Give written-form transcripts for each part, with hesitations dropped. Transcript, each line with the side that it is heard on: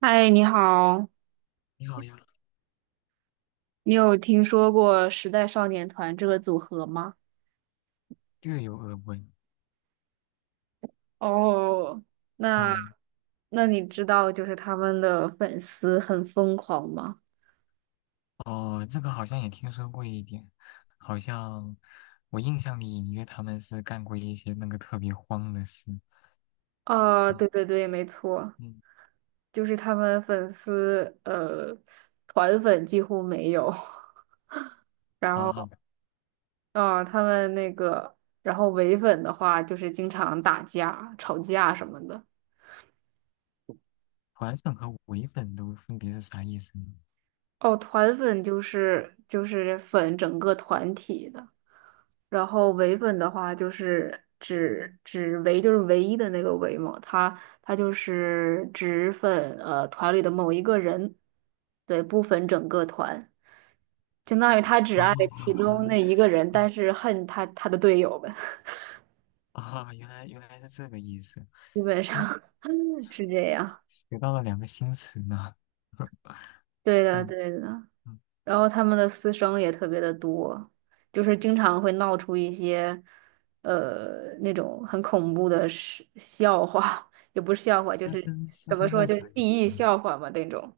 right: 嗨，你好，
left: 你好呀，
right: 你有听说过时代少年团这个组合吗？
left: 略有耳闻。
right: 哦，那
left: 嗯，
right: 那你知道他们的粉丝很疯狂吗？
left: 哦，这个好像也听说过一点，好像我印象里隐约他们是干过一些那个特别荒的事。
right: 啊，
left: 嗯
right: 对对对，没错，
left: 嗯，
right: 就是他们粉丝团粉几乎没有，然
left: 好
right: 后
left: 好，
right: 啊，他们那个，然后唯粉的话就是经常打架、吵架什么的。
left: 团粉和伪粉都分别是啥意思呢？
right: 哦，团粉就是粉整个团体的。然后唯粉的话就是唯一的那个唯嘛，他就是只粉团里的某一个人，对，不粉整个团，相当于他只
left: 哦，
right: 爱其
left: 原
right: 中
left: 来，
right: 那一个人，
left: 啊
right: 但是恨他的队友们，
left: 啊，原来原来是这个意思。
right: 基本
left: 那
right: 上是这样。
left: 学到了两个新词呢。
right: 对的，
left: 嗯
right: 对的。
left: 嗯，
right: 然后他们的私生也特别的多，就是经常会闹出一些，那种很恐怖的事笑话，也不是笑话，就
left: 师
right: 是
left: 生师
right: 怎么
left: 生
right: 说，
left: 是
right: 就是
left: 啥意思
right: 地狱
left: 呢？
right: 笑话嘛那种。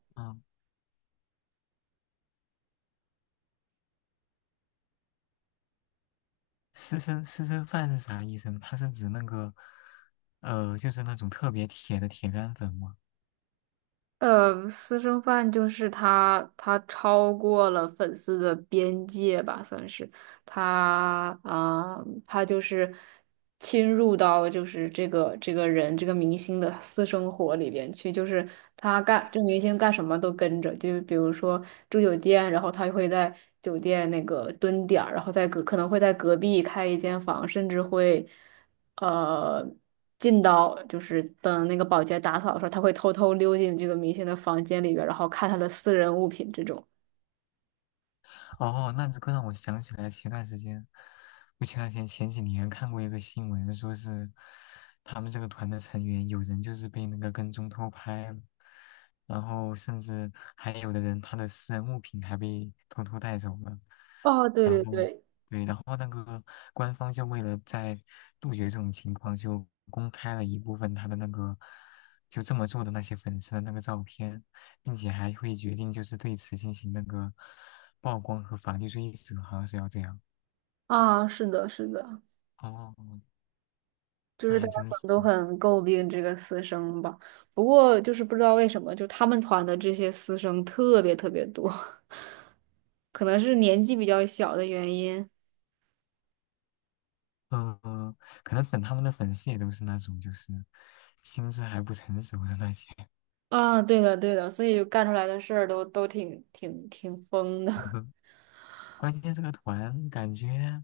left: 私生私生饭是啥意思呢？它是指那个，就是那种特别铁的铁杆粉吗？
right: 呃，私生饭就是他，他超过了粉丝的边界吧，算是他啊、他就是侵入到这个人这个明星的私生活里边去，就是他干这个明星干什么都跟着，就是比如说住酒店，然后他会在酒店那个蹲点儿，然后可能会在隔壁开一间房，甚至会。呃进到就是等那个保洁打扫的时候，他会偷偷溜进这个明星的房间里边然后看他的私人物品这种。
left: 哦，那这个让我想起来前段时间，不前段时间前几年看过一个新闻，说是他们这个团的成员有人就是被那个跟踪偷拍了，然后甚至还有的人他的私人物品还被偷偷带走了，
right: 哦，对
left: 然
right: 对
left: 后
right: 对，
left: 对，然后那个官方就为了在杜绝这种情况，就公开了一部分他的那个就这么做的那些粉丝的那个照片。并且还会决定就是对此进行那个曝光和法律追责，好像是要这样。
right: 啊，是的，是的，
left: 哦，
right: 就
left: 那
right: 是大
left: 还
right: 家
left: 真
right: 可
left: 是，
right: 能都很诟病这个私生吧。不过就是不知道为什么，就他们团的这些私生特别特别多，可能是年纪比较小的原因。
left: 嗯、呃，可能粉他们的粉丝也都是那种就是心智还不成熟的那些。
right: 啊，对的对的，所以就干出来的事儿都挺疯的，
left: 关键这个团感觉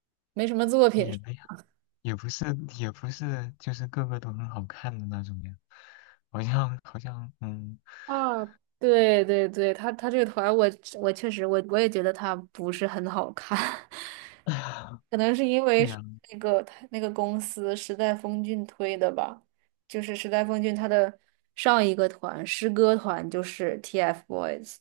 right: 没什么作
left: 也
right: 品。
left: 没有，也不是也不是就是个个都很好看的那种呀，好像好像嗯，
right: 啊，对对对，他这个团我确实我也觉得他不是很好看，可能是因
left: 对
right: 为是
left: 呀、
right: 那个他那个公司时代峰峻推的吧，就是时代峰峻他的上一个团诗歌团就是 TFBOYS。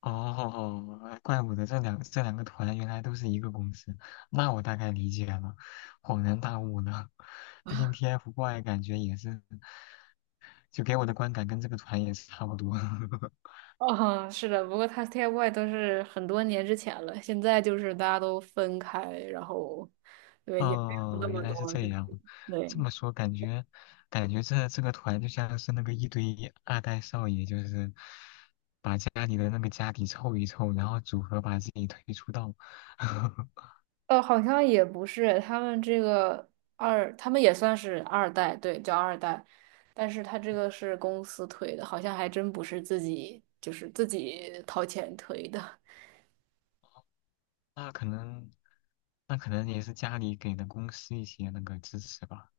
left: 哦，怪不得这两个团原来都是一个公司，那我大概理解了，恍然大悟呢。毕竟 TFBOYS 感觉也是，就给我的观感跟这个团也是差不多。
right: 啊，是的，不过他 TFBOYS 都是很多年之前了，现在就是大家都分开，然后对也没有那
left: 哦，
right: 么
left: 原来是
right: 多，
left: 这
right: 就是
left: 样，
right: 对。
left: 这么说感觉感觉这个团就像是那个一堆二代少爷，就是把家里的那个家底凑一凑，然后组合把自己推出道。
right: 呃，好像也不是，他们这个二，他们也算是二代，对，叫二代，但是他这个是公司推的，好像还真不是自己，就是自己掏钱推的。
left: 那可能那可能也是家里给的公司一些那个支持吧。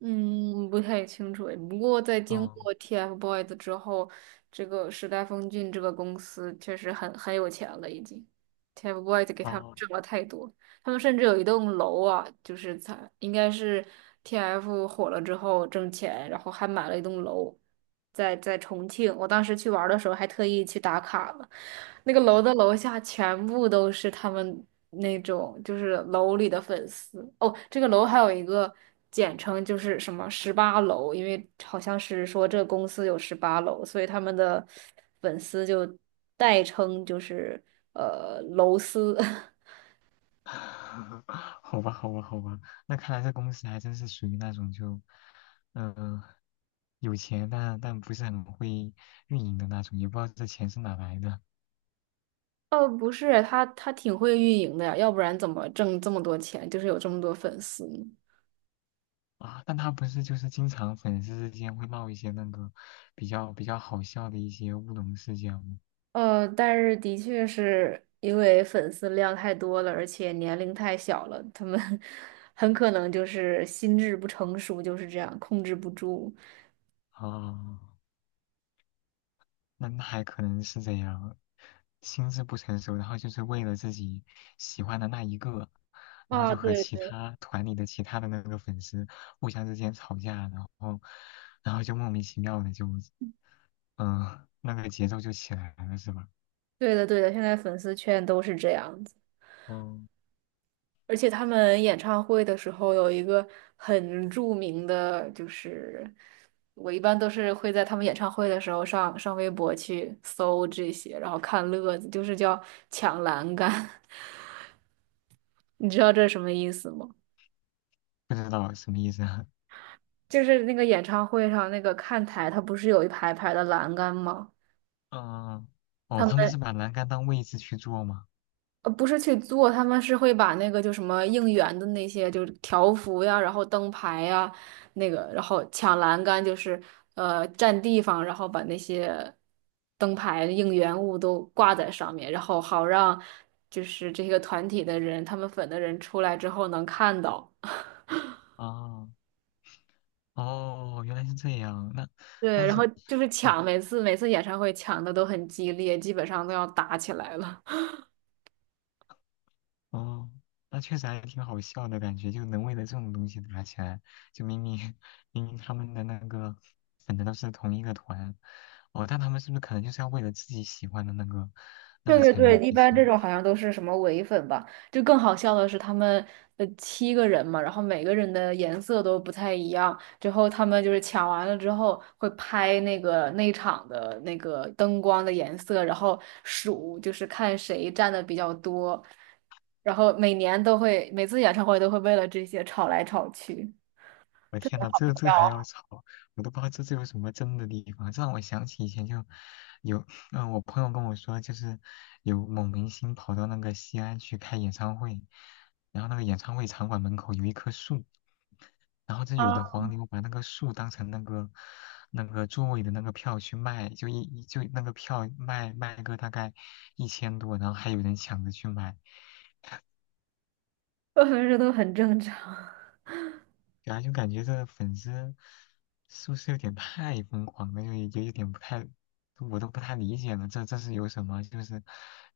right: 嗯，不太清楚诶。不过在经
left: 嗯，
right: 过 TFBOYS 之后，这个时代峰峻这个公司确实很有钱了，已经。TFBOYS 给他们
left: 哦，
right: 挣了太多。他们甚至有一栋楼啊，就是才应该是 TF 火了之后挣钱，然后还买了一栋楼，在重庆。我当时去玩儿的时候还特意去打卡了，那个楼的楼下全部都是他们那种就是楼里的粉丝。哦，这个楼还有一个简称就是什么十八楼，因为好像是说这个公司有十八楼，所以他们的粉丝就代称就是楼丝。
left: 好吧，好吧，好吧，那看来这公司还真是属于那种就，嗯、有钱但不是很会运营的那种，也不知道这钱是哪来的
right: 呃，不是，他他挺会运营的呀，要不然怎么挣这么多钱，就是有这么多粉丝呢
left: 啊。但他不是就是经常粉丝之间会闹一些那个比较好笑的一些乌龙事件吗？
right: 但是的确是因为粉丝量太多了，而且年龄太小了，他们 很可能就是心智不成熟，就是这样控制不住。
left: 啊。那还可能是这样，心智不成熟，然后就是为了自己喜欢的那一个，然后
right: 啊，
left: 就和
right: 对
left: 其
right: 对，
left: 他团里的其他的那个粉丝互相之间吵架，然后，然后就莫名其妙的就，嗯、那个节奏就起来了，是吧？
right: 对的对的，现在粉丝圈都是这样子。
left: 嗯，
right: 而且他们演唱会的时候有一个很著名的，就是我一般都是会在他们演唱会的时候上微博去搜这些，然后看乐子，就是叫抢栏杆。你知道这是什么意思吗？
left: 不知道什么意思啊？
right: 就是那个演唱会上那个看台，它不是有一排排的栏杆吗？
left: 嗯，哦，
right: 他们
left: 他们是把栏杆当位置去做吗？
right: 呃，不是去做，他们是会把那个就什么应援的那些，就是条幅呀，然后灯牌呀，那个，然后抢栏杆，就是占地方，然后把那些灯牌应援物都挂在上面，然后好让就是这个团体的人，他们粉的人出来之后能看到。
left: 哦，哦，原来是这样，那，
right: 对，
left: 但
right: 然
left: 是。
right: 后就是
left: 嗯
right: 抢，每次演唱会抢的都很激烈，基本上都要打起来了。
left: 哦，那确实还挺好笑的感觉，就能为了这种东西打起来，就明明 明明他们的那个粉的都是同一个团，哦，但他们是不是可能就是要为了自己喜欢的那个那
right: 对
left: 个
right: 对
left: 成
right: 对，
left: 员
right: 一
left: 去
right: 般这
left: 抢？
right: 种好像都是什么伪粉吧。就更好笑的是，他们七个人嘛，然后每个人的颜色都不太一样。之后他们就是抢完了之后会拍那个内场的那个灯光的颜色，然后数就是看谁占的比较多。然后每年都会，每次演唱会都会为了这些吵来吵去，
left: 我
right: 特别
left: 天呐，
right: 搞
left: 这还要吵，我都不知道这有什么争的地方。这让我想起以前就有，我朋友跟我说，就是有某明星跑到那个西安去开演唱会，然后那个演唱会场馆门口有一棵树，然后这
right: 笑，
left: 有 的
right: 啊，
left: 黄牛把那个树当成那个那个座位的那个票去卖，就一就那个票卖卖个大概一千多，然后还有人抢着去买，
right: 我觉得都很正常。
left: 然后就感觉这粉丝是不是有点太疯狂了，就就有点不太，我都不太理解了，这是有什么，就是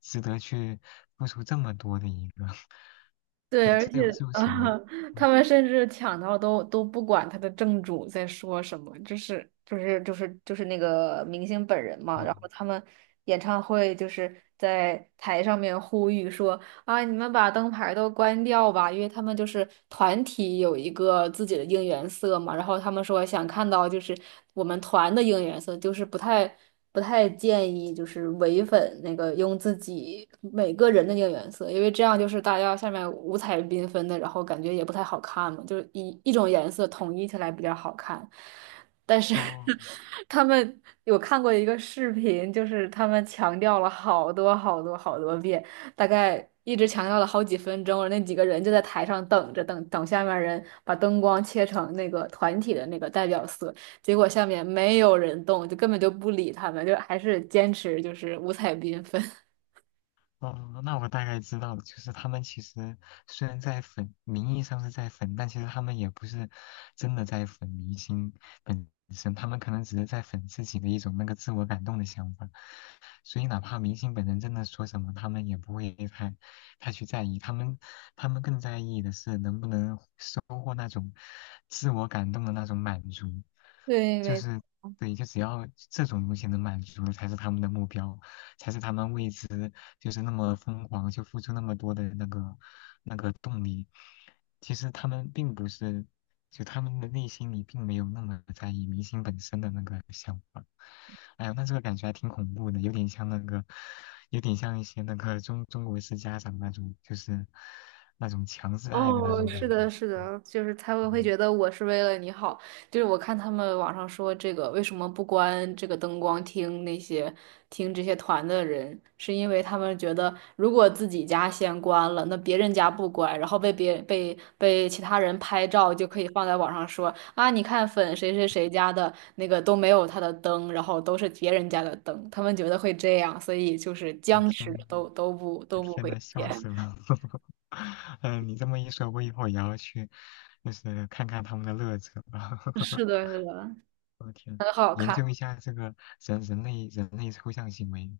left: 值得去付出这么多的一个，
right: 对，
left: 就
right: 而
left: 这
right: 且
left: 有这有什么，
right: 啊，他
left: 嗯
right: 们甚至抢到都都不管他的正主在说什么，就是那个明星本人嘛。然后
left: 哦
right: 他们演唱会就是在台上面呼吁说啊，你们把灯牌都关掉吧，因为他们就是团体有一个自己的应援色嘛，然后他们说想看到就是我们团的应援色，不太建议就是唯粉那个用自己每个人的应援色，因为这样就是大家下面五彩缤纷的，然后感觉也不太好看嘛，就是一种颜色统一起来比较好看。但是
left: 哦
right: 他们有看过一个视频，就是他们强调了好多好多好多遍。大概一直强调了好几分钟，那几个人就在台上等着，等下面人把灯光切成那个团体的那个代表色，结果下面没有人动，就根本就不理他们，就还是坚持就是五彩缤纷。
left: 哦，那我大概知道了，就是他们其实虽然在粉，名义上是在粉，但其实他们也不是真的在粉明星本身，他们可能只是在粉自己的一种那个自我感动的想法。所以哪怕明星本人真的说什么，他们也不会太去在意，他们更在意的是能不能收获那种自我感动的那种满足，
right: 对，
left: 就
right: 没
left: 是对，就只要这种东西能满足，才是他们的目标，才是他们为之就是那么疯狂，就付出那么多的那个那个动力。其实他们并不是就他们的内心里并没有那么在意明星本身的那个想法。哎呀，那这个感觉还挺恐怖的，有点像那个，有点像一些那个中国式家长那种，就是那种强制爱的那
right: 哦，
left: 种
right: 是
left: 感
right: 的，
left: 觉。
right: 是的，就是他们会
left: 嗯，
right: 觉得我是为了你好。就是我看他们网上说这个为什么不关这个灯光听那些听这些团的人，是因为他们觉得如果自己家先关了，那别人家不关，然后被别被其他人拍照就可以放在网上说啊，你看粉谁谁谁家的那个都没有他的灯，然后都是别人家的灯，他们觉得会这样，所以就是
left: 我
right: 僵持
left: 天
right: 着
left: 呐，
right: 都不
left: 我天
right: 会
left: 呐，笑
right: 变。
left: 死 了。嗯，你这么一说，我以后也要去，就是看看他们的乐子了。
right: 是 的，是的，
left: 我天，
right: 很好
left: 研
right: 看。
left: 究一下这个人类抽象行为，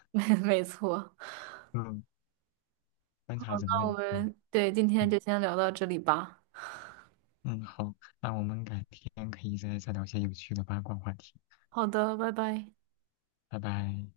right: 没错。
left: 嗯，观察人类，
right: 那我
left: 嗯
right: 们对今天
left: 嗯。
right: 就先聊到这里吧。
left: 嗯，好，那我们改天可以再聊些有趣的八卦话题，
right: 好的，拜拜。
left: 拜拜。